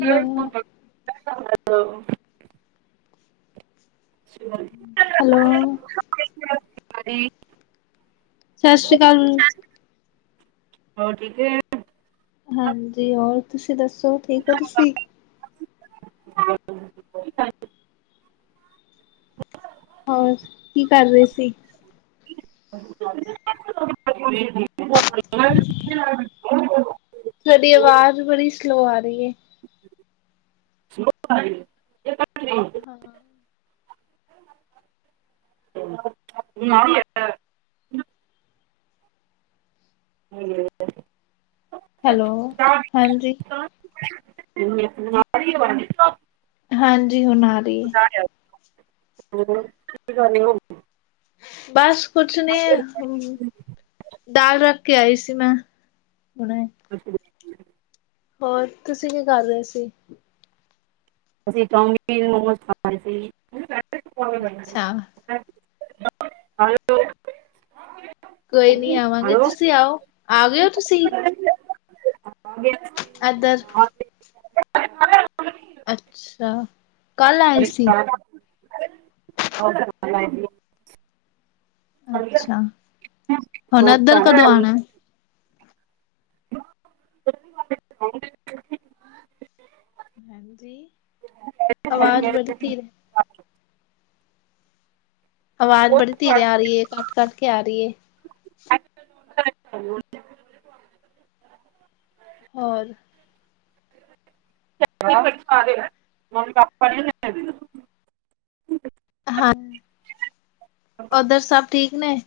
Hello, [unintelligible] hello. ਸਤਿ ਸ੍ਰੀ ਅਕਾਲ। ਹੋ ਠੀਕ ਏ। ਹਾਂਜੀ ਹੋਰ ਤੁਸੀਂ ਦੱਸੋ ਠੀਕ ਹੋ ਤੁਸੀਂ ਹੋਰ ਕੀ ਕਰ ਰਹੇ ਸੀ। [inaudible] [inaudible] ਤੁਹਾਡੀਆਵਾਜ਼ ਬੜੀ ਸਲੋ ਆ ਰਹੀ ਹੈ। ਹਾਂ। [unintelligible] ਹੈਲੋ ਹਾਂਜੀ। [unintelligible] ਹਾਂਜੀ ਹੁਣ। ਰਹੀ ਹੈ। ਬਾਇਆ [unintelligible] ਬਸ। ਕੁਛ ਨਹੀਂ ਦਾਲ ਰੱਖ ਕੇ ਆਈ ਸੀ ਮੈਂ ਹੁਣੇ ਅੱਛਾ ਹੋਰ ਤੁਸੀਂ ਕੀ ਕਰ ਰਹੇ ਸੀ। ਅਸੀਂ ਚਾਮੀਨ ਮੋਮੋਸ ਖਾਣੇ ਸੀ। ਅੱਛਾ [unintelligible] ਹੈਲੋ। ਕੋਈ ਨੀ ਆਵਾਂਗੇ ਤੁਸੀਂ ਆਓ ਆ ਗਏ ਹੋ ਤੁਸੀਂ ਹਾਂਗੇ। ਇੱਧਰ? [unintelligible] ਅੱਛਾ। ਕੱਲ੍ਹ ਆਏ ਸੀ। [unintelligible] ਅੱਛਾ। ਹੁਣ ਇਏਧਰ ਕਦੋਂ ਆਉਣਾ। [unintelligible] ਹਾਂਜੀ ਅਵਾਜ਼ ਬੜੀ ਧੀਰ ਹੈ। ਆਵਾਜ਼ ਬੜੀ ਧੀਰੇ ਆ ਰਹੀ ਹੈ ਕੱਟ ਕੱਟ ਕੇ ਆ ਰਹੀ [unintelligible] ਹੋਰ। [unintelligible] ਹਾਂ। ਉਧਰ ਸਭ ਠੀਕ। ਣੇ।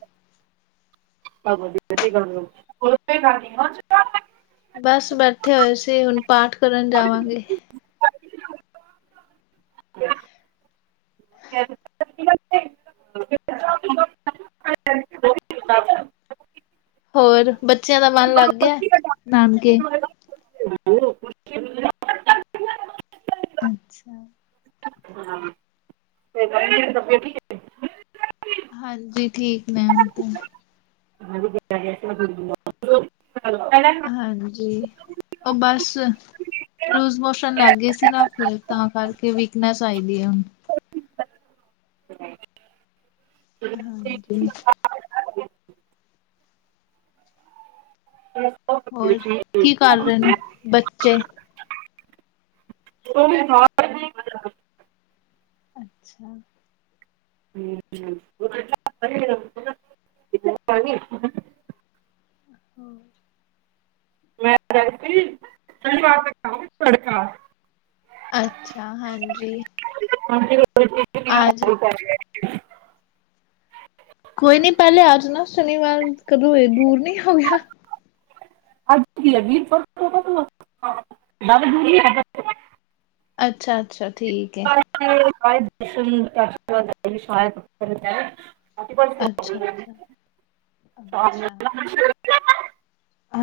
[unintelligible] ਬਸ ਬੈਠੇ ਹੋਏ ਸੀ ਹੁਣ। ਪਾਠ ਕਰਨ ਜਾਵਾਂਗੇ। [unintelligible] ਹੋਰ। ਬੱਚਿਆਂ ਦਾ ਮਨ ਮੈਂ ਅਲੱਗ ਹੈ ਨਾਨਕੇ [unintelligible] [unintelligible] [unintelligible] ਹਾਂਜੀ ਠੀਕ ਮੈਮ ਤਾਂ ਹਾਂਜੀ ਉਹ ਬਸ ਲੂਜ਼ ਮੋਸ਼ਨ ਲੱਗ ਗਈ ਸੀ ਨਾ ਫਿਰ ਤਾਂ ਕਰਕੇ ਵੀਕਨੈਸ ਆਈ ਦੀ ਹੈ ਹੁਣ ਹਾਂਜੀ। ਹਮ। ਹੋਰ ਕੀ ਕਰ ਰਹੇ ਨੇ ਬੱਚੇ? [unintelligible] ਅੱਛਾ। [unintelligible] [unintelligible] [unintelligible] ਅੱਛਾ ਹਾਂਜੀ। [unintelligible] [unintelligible] [unintelligible] ਸ਼ਨੀਵਾਰ ਕਦੋਂ ਇਹਏ ਦੂਰ ਨਹੀਂ ਹੋ ਗਿਆ। ਅੱਜ ਕੀ ਵੀਰ [unintelligible] ਅੱਛਾ ਅੱਛਾ। ਠੀਕ ਹੈ। [unintelligible] ਅੱਛਾ ਅੱਛਾ ਅੱਛਾ।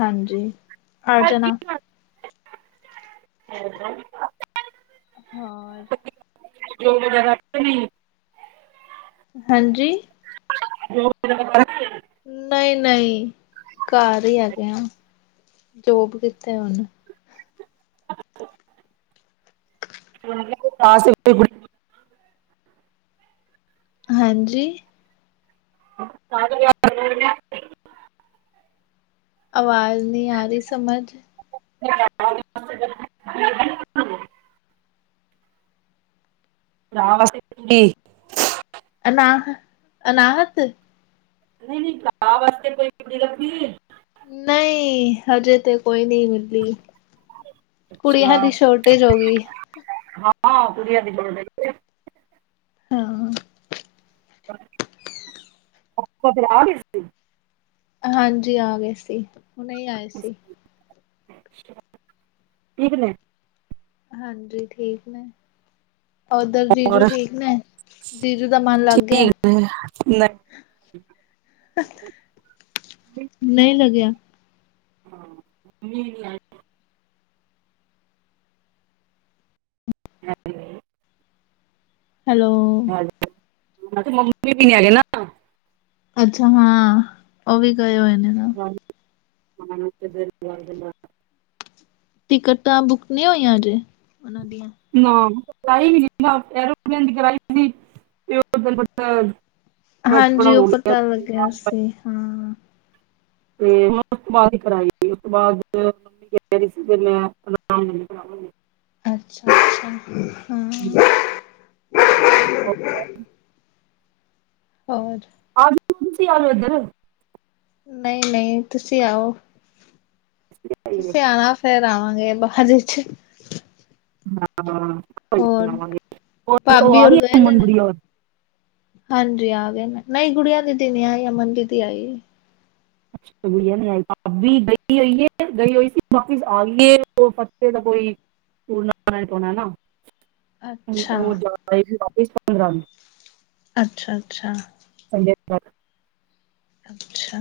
ਹਾਂਜੀ। ਹਰਜੀਤ ਮਾਸੀ [unintelligible] ਹਾ। ਜੋ ਵਗੈਰਾ ਤੇ ਨਹੀਂ, ਹਾਂਜੀ। ਜੋਬ ਵਗੈਰਾ ਨਹੀਂ ਨਹੀਂ। ਨਹੀਂ ਘਰ ਹੀ ਹੈਗੇ, ਆ ਜੋਬ ਕਿਥੇ ਹੁਨ ਅੱਛਾ। [unintelligible] ਹਾਂਜੀ, [unintelligible] ਆਵਾਜ਼ ਨਹੀਂ ਆ ਰਹੀ ਸਮਝ [unintelligible] [unintelligible] ਅਨਾਹ ਅਨਾਹਤ, ਨਹੀਂ-ਨਹੀਂ ਗਾ ਵਾਸਤੇ ਕੋਈ ਕਿਡੀ ਲੰਬੀ ਐ। ਨਹੀਂ ਹਜੇ ਤੇ ਕੋਈ ਨਹੀਂ ਮਿਲੀ ਕੁੜੀਆਂ ਦੀ ਸ਼ੋਰਟੇਜ ਹੋ ਗਈ। ਹਾਂ ਕੁੜੀਆਂ ਦੀ ਸ਼ਾਟੇਜ ਹਾਂ। [unintelligible] ਹਾਂਜੀ ਆ ਗਏ ਸੀ। ਉਨੇ ਆਏ ਸੀ। ਠੀਕ ਨੇ, ਹਾਂਜੀ ਠੀਕ ਨੇ। ਉਧਰ ਜੀਜੂ ਠੀਕ ਨੇ ਜੀਜੂ ਦਾ ਮਨ ਲਗ ਗਿਆ। ਨਹੀਂ ਲੱਗਿਆ। ਹਾਂ। ਹੈਲੋ, ਮੈਂ ਕਿਹਾ ਮੰਮੀ ਵੀ ਹੈਗੇ ਨਾ। ਅੱਛਾ ਹਾਂ ਉਹ ਵੀ ਗਏ ਹੋਏ ਨੇ ਨਾ। [unintelligible] ਟਿਕਟ ਤਾਂ ਬੁੱਕ ਨਹੀਂ ਹੋਈ ਆ ਅਜੇ। ਉਹਨਾਂ ਦੀਆਂ। ਨਾ। ਵੀ ਸੀ। [unintelligible] ਬਸ ਥੋੜਾ ਹਾਂਜੀ ਉਹ ਹੋ ਗਿਆ ਪਤਾ ਲੱਗਿਆ ਆਰਾਮ ਪਏ ਸੀ ਹਾਂ। ਤੇ ਹ ਉਸ ਤੋਂ ਬਾਅਦ ਹੀ ਕਰ ਉਸ ਤੋਂ ਬਾਅਦ ਮੰ ਰਹੀ ਸੀ ਮੈਂ [unintelligible] ਅੱਛਾ ਅੱਛਾ। ਹਮ। [inaudible] ਹੋਰ। ਆਜਸੀ ਆ ਜਾੋ ਇੱਧਰ [unintelligible] ਨਹੀਂ ਨਹੀਂ ਤੁਸੀਂ ਆਓ। ਤੁਸੀਂ ਆਣਾ ਫੇਰ ਕਰਾਵਾਂਗੇ ਬਾਾਹ ਦੇ ਚ। [unintelligible] ਹਾਂ। ਵਾਂਗੇ ਉਹ ਭਾਬੀ ਆ ਹੋਰ ਗਏ ਦੇ ਨੇ। ਗਮਨੁਰੀਰ [unintelligible] ਹਾਂਜੀ ਆ ਗਏ ਨਹੀਂ ਗੁੜੀਆਂ ਦੀਦੀ ਨਹੀ ਆਈ ਅਮਨ ਦੀਦੀ ਆਈ। ਗਈ ਹੋਈਏ ਗਈ ਹੋਈ ਸੀ ਵਾਪ ਆਏ ਫ ਦਾ ਕੋਈੂਰਨਾ ਪਾਉਣਾ ਨਾ। [unintelligible] [unintelligible] ਅੱਛਾ ਉਹ ਜ਼ਦਾ ਹੀ ਸੀ। ਇਸਾਨ ਰਾਮ। [unintelligible] ਅੱਛਾ ਅੱਛਾ। ਬਰ। [unintelligible] ਅੱਛਾ।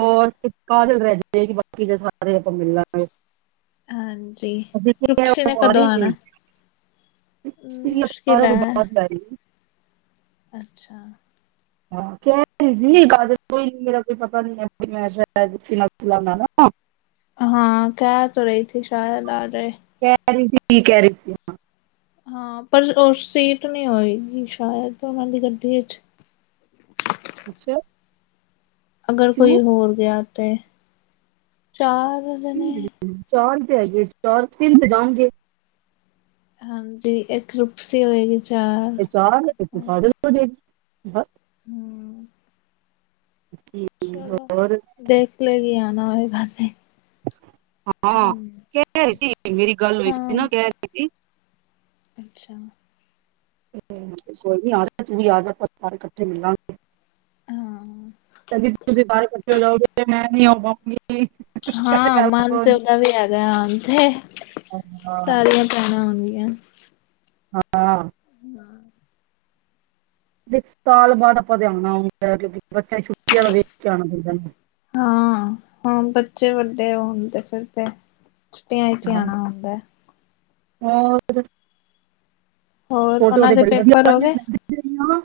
ਹੋਰ ਇੱਕ ਕਾਹ ਦਿਲ ਰ [unintelligible] ਕਿ ਬਾਕੀ ਦੇ ਸਾਰੇ ਆਪਾਂ ਮਿਲਾਂਗੇ। [unintelligible] ਹਾਂਜੀ ਅ ਰੁਪਸੀ ਨੇ ਕਦੋਂ ਆਾਰੀ ਆਣਾ ਮੁਸ਼ਕਿਲ ਅਾਰਾਂ ਤੋਂ ਹੈ ਬਾਅਦ [unintelligible] ਅੱਛਾ। ਹਾਂ ਕ। [unintelligible] ਕੋਈ ਨੀ ਮੇਰਾ। [unintelligible] ਨ ਮੈ। [unintelligible] ਹਾਂ ਕਹਿ ਤੋ ਰਹੀ ਥੀ ਸ਼ਾਇਦ ਆਜ ਤੇ। ਕਹਿ ਰਹੀ ਸੀ ਕੀ ਕਹਿ ਰਹੀ ਸੀ। [unintelligible] ਹਾਂ ਪਰ ਉਹ ਸੀਟ ਨਹੀਂ ਹੋਏਗੀ ਸ਼ਾਇਦ ਉਹਨਾਂ ਦੀ ਗੱਡੀ ਚ। ਅੱਛਾ। ਅਗਰ ਕੋਈ ਕਿਉਂ ਹੋਰ ਗਿਆ। ਤੇ ਚਾਰ। ਜਨੇ। ਚਾਰ ਹੈਗੇ ਸਟੋ ਤਨ ਜਾਉਣਗੇ। [unintelligible] ਹਾਂਜੀ ਇੱਕ ਰੁਪਸੀ ਹੋਏਗੀ। ਚਾਰ ਇਹ ਚਾਰ ਪੰਜ ਫਲ [unintelligible] [unintelligible] [unintelligible] ਠੀਕ, ਚਲੋ ਹੋਰ ਦੇਖ ਲੇਨੀ ਆ [unintelligible] ਹਾਂ ਕਿ ਸੀ। ਮੇਰੀ ਗੱਲ ਹੋਈ ਸੀ ਹਾਂ ਨਾ ਕਹਿ ਰਹੇ ਸੀ। ਅੱਛਾ, [unintelligible] ਹਾਂ [unintelligible] [unintelligible] ਹਾਂ ਗੱਲ ਮਨ ਤੇ ਹੋਣੀ ਉਹਦਾ ਵੀ ਹੈਗਾ ਆ ਤੇ ਹਾਂ ਸਾਰੀਆਂ ਪੈਣਾਂ ਆਣਗੀਆਂ। [unintelligible] ਹਾਂ, ਸਾਲ ਬਾਅਦ ਆਪਾਂ ਤੇ ਆਣਾ ਹੁੰਦਾ ਕਿਉਂਕਿ ਬੱਚਿਆ ਦੀ ਛੁੱ ਦਾ ਵੇਖ ਕੇ ਆਣਾ ਪੈਂਦਾ। ਉਹਣ ਤੇ ਫਿਰ ਤੇ, ਛੁੱਟੀਆਂ ਚ ਆਣਾ ਹੁੰਦਾ। ਹੌਰ, ਹੋਰ ਫੋਟੋਆਂ ਉਹਨਾਂ ਤੇ ਦੇ ਬੜੀ ਪੇਪਰ ਵਧੀਆ ਹੋ ਗਏ। [unintelligible]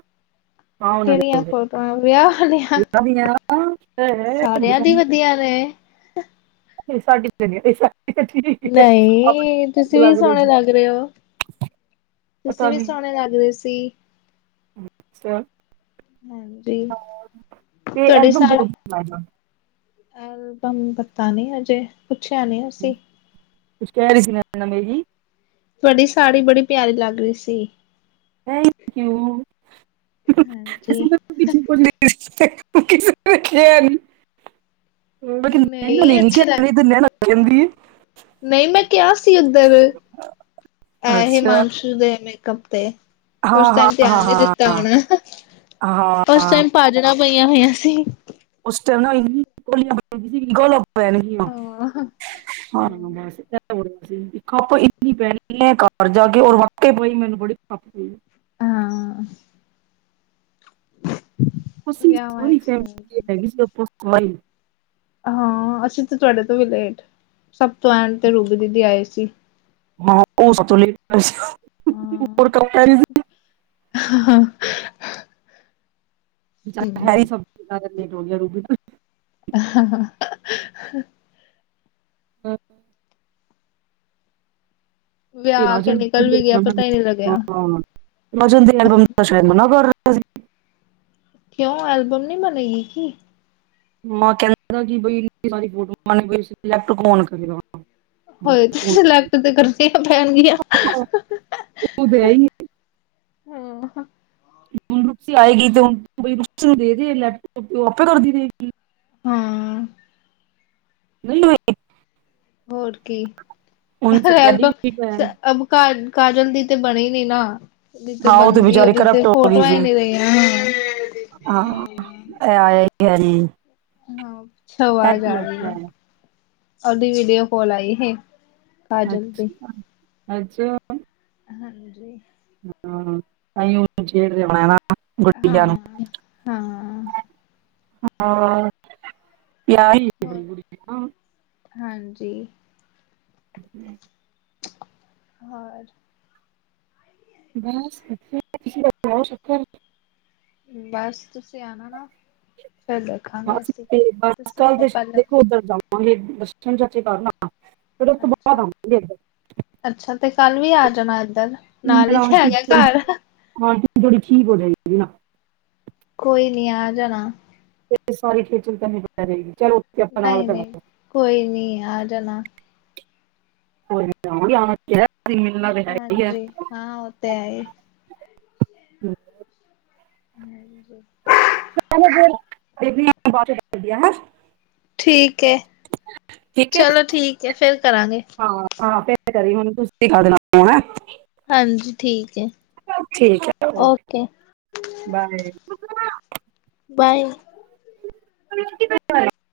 ਹਾਂ ਉਹਨਾਂ ਦੇ ਹੋ ਕਿਹੜੀਆਂ ਗਏ ਫੋਟੋਆਂ ਵਿਆਹ ਵਾਲੀਆਂ ਦੀਆਂ ਸਾਰਿਆਂ ਦੀ ਵਧੀਆ ਨੇ, [unintelligible] ਠੀਕ ਹੈ ਨਹੀਂ ਆਪਣੀ ਤੁਸੀਂ ਵੀ ਰਿਹਾ ਸੋਹਣੇ ਜੀ ਲੱਗ ਰਹੇ ਹੋ ਤੁਸੀਂ ਪਤਾ ਵੀ ਨਹੀਂ ਸੋਹਣੇ ਲੱਗ ਰੇ ਸੀ, ਸਰ ਹਾਂਜੀ ਤੇ ਤੁਹਾਡੇ ਸ ਐਲਬਮ ਕਦੋਂ ਬਣਾਇਆ ਐਲਬਮ ਪਤਾ ਨੀ ਹਜੇ। ਪੁੱਛਿਆ ਨੀ ਅਸੀਂ। ਕੁਛ ਕਹਿ ਰਹੀ ਸੀ। [unintelligible] ਤੁਹਾਡੀ ਸਾੜੀ ਬੜੀ ਪਿਆਰੀ ਲੱਗ ਰਹੀ ਸੀ। ਥੈਂਕ ਯੂ [unintelligible] [unintelligible] ਹਾਂਜੀ। ਨਹੀਂ ਅੱਛੀ ਲੱਗ [unintelligible] ਕਹਿੰਦੀ, ਨਹੀਂ ਮੈਂ ਕਿਹਾ ਸੀ ਉੱਧਰ ਐ ਅੱਛਾ ਹਮਾਨਸ਼ੂ ਦੇ ਮੇ [unintelligible] ਉਸ ਹਾਂ ਹਾਂ ਟਾਈਮ ਧਿਆਨ ਨੀ ਹਾਂ ਦਿੱਤਾ ਹੋਣਾ ਹਾਂ ਉਸ ਹਾਂ ਟਾਈਮ ਭਾਜੜਾ ਪਈ ਹੋਈਆਂ ਸੀ। ਉਸ ਟਾਈਮ [unintelligible] ਪੈਣਗੀ ਆ ਹਾਂ। ਖੱਪ ਇੰਨੀ ਪੈ ਰਹੀ ਐ ਘਰ ਜਾ ਕੇ ਔਰ ਵਾਕ ਪਾਈ ਮੈਨੂੰ ਬੜੀ ਪਈ ਹੋਈ। ਹਾਂ। [unintelligible] ਅਸੀ ਸ ਵਿਆਵਾਂ ਵਿੱਚ ਫੇਰ ਤੇ ਹੋ ਜਾਂਦਾ। ਹੈਗੀ ਸੀ। ਹੋਈ। ਹਾਂ ਅਸੀਂ ਤੇ ਤੁਹਾਡੇ ਤੋਂ ਵੀ ਲੇਟ ਸਭ ਤੋਂ ਆਣ ਤੇ ਰੂਬੀ ਦੀਦੀ ਆਏ ਸੀ। ਉਹ ਹਾਂ [unintelligible] ਹੋਰ ਕਹਿ ਰਹੀ ਸੀ। ਹੈਰੀ ਹੂੰ ਸਬਜ਼ੀ। ਟੋਲੀਆਂ ਰੂਬੀ ਤਾਂ [unintelligible] ਆਹ। ਵਿਆਹ ਕੇ ਨਿਕਲ ਵੀ ਗਿਆ ਪਤਾ ਹੀ ਨਹੀਂ ਲੱਗਿਆ। [unintelligible] [unintelligible] ਕਿਉਂ ਐਲਬਮ ਨੀ ਬਣੇਗੀ ਕਿ ਮੈਂ ਕਹਿੰਦਾ ਸੀ ਵੀ ਲੈਪਟਾਪ ਔਨ ਕਰਲੋ। ਹੋਏ ਤੇ ਸਿਲੈਕਟ ਤੇ ਕਰਤੀਆ ਪੈਣਗੀਆਂ। ਉਹ ਦੇ ਹੀ ਹੂੰ, ਹੁਣ ਰੁਪੀ ਆਏਗੀ ਤੇ ਹੁਣ ਨੂੰ ਦੇ ਦੇ ਲੈਪਟੋਪ ਤੇ ਉਹ ਆਪੇ ਕਰਦੀ ਰਹੇਗੀ। ਹੂੰ। [unintelligible] ਹੋਰ ਕੀ ਹੁਣ ਸਾਡੀ ਵੀ ਭੈਣ ਐਲਬੰਬ ਕਾਜਲ ਦੀ ਤੇ ਬਣੇ ਨੇ ਨਾ। ਉਹਦੀ ਹਾਂ, ਉਹ ਤੇ ਬਣਦੀ ਬਚਾਰੀ ਉਹਦੀ ਤੇ ਕਰਪਟ ਹੋ ਗਈ ਫੋਟੋਆਂ ਸੀ ਹੀ ਨਹੀਂ ਰਹੀਆਂ ਹਾਂ ਐ। ਹੈਰੀ, ਹਾਂ ਸਛ ਵਾਜ ਆ ਰਹੀ ਐ। ਹੈ ਔਦੀ ਵੀਡੀਓ ਕਾਲ ਆਈ ਸੀ। ਅੱਛਾ-ਅੱਛਾ। ਹਾਂਜੀ। ਹੂੰ, ਕਈ [unintelligible] ਹਾਂ-ਹਾਂ। ਹਾਂ। ਜਾ ਹੀ। ਜੀ। ਹੂੰ, ਹੋਰ? ਤੁਸੀ [unintelligible] ਬਸ, ਤੁਸੀਂ ਆਉਣਾ ਨਾ ਫਿਰ ਦੇਖਾਂਗੇ ਬਸ ਅਸੀਂ ਤੇ ਬਸ ਤੁਸੀਂ ਕੱਲ ਆਓ ਦੇ ਪਹਿਲੇ ਦੇਖੋ ਉਧਰ ਜਾਵਾਂਗੇ ਦਰਸ਼ਨ ਚਾਚੇ ਕਰਨਾ ਅੱਛਾ, ਅੱਛਾ ਤੇ ਕੱਲ ਵੀ ਆ ਜਾਣਾ ਇੱਧਰ ਨਾਲ ਹੀ ਇੰਨਾ ਤੇ ਆ ਆਂਟੀ ਗਿਆ ਥੋੜੀ ਘਰ ਆਂਟੀ ਥੋੜੀ [unintelligible] ਕੋਈ ਨੀ ਆ ਜਾਣਾ ਸਾਰੀ ਖੇਚਲ ਤੈਂਨੂੰ ਪੈ ਜਾਏਗੀ ਚਲੋ ਉੱਥੇ ਆਪਾਂ ਨਾਲ ਨਹੀਂ ਨਹੀਂ ਕਰਾਂਗੇ ਕੋਈ ਨੀ ਆ ਜਾਣਾ ਕੋਈ ਨਹੀਂ ਆਵਾ ਗੇ [unintelligible] ਹਾਂਜੀ, ਹਾਂ ਉਹ ਤੇ ਹੈ ਹੀ ਹੁੰ [inaudible] ਬੇਬੀ ਮੈ ਬਾਅਦ ਚੋ ਗੱਲ ਕਰਨੀ ਆ ਹੇ ਠੀਕ ਹੈ ਹੈ ਚਲੋ ਠੀਕ ਹੈ ਫਿਰ ਕਰਾਂਗੇ ਹਾਂ ਹਾਂ ਫਿਰ ਕਰੀ ਹੁਣ ਤੁਸੀਂ ਸਿੱਖਾ ਦੇਣਾ ਮੈਨੂੰ ਨਾ ਹਾਂਜੀ ਠੀਕ ਹੈ ਠੀਕ ਹੈ ਓਕੇ ਬਾਏ [unintelligible] ਬਾਏ [unintelligible]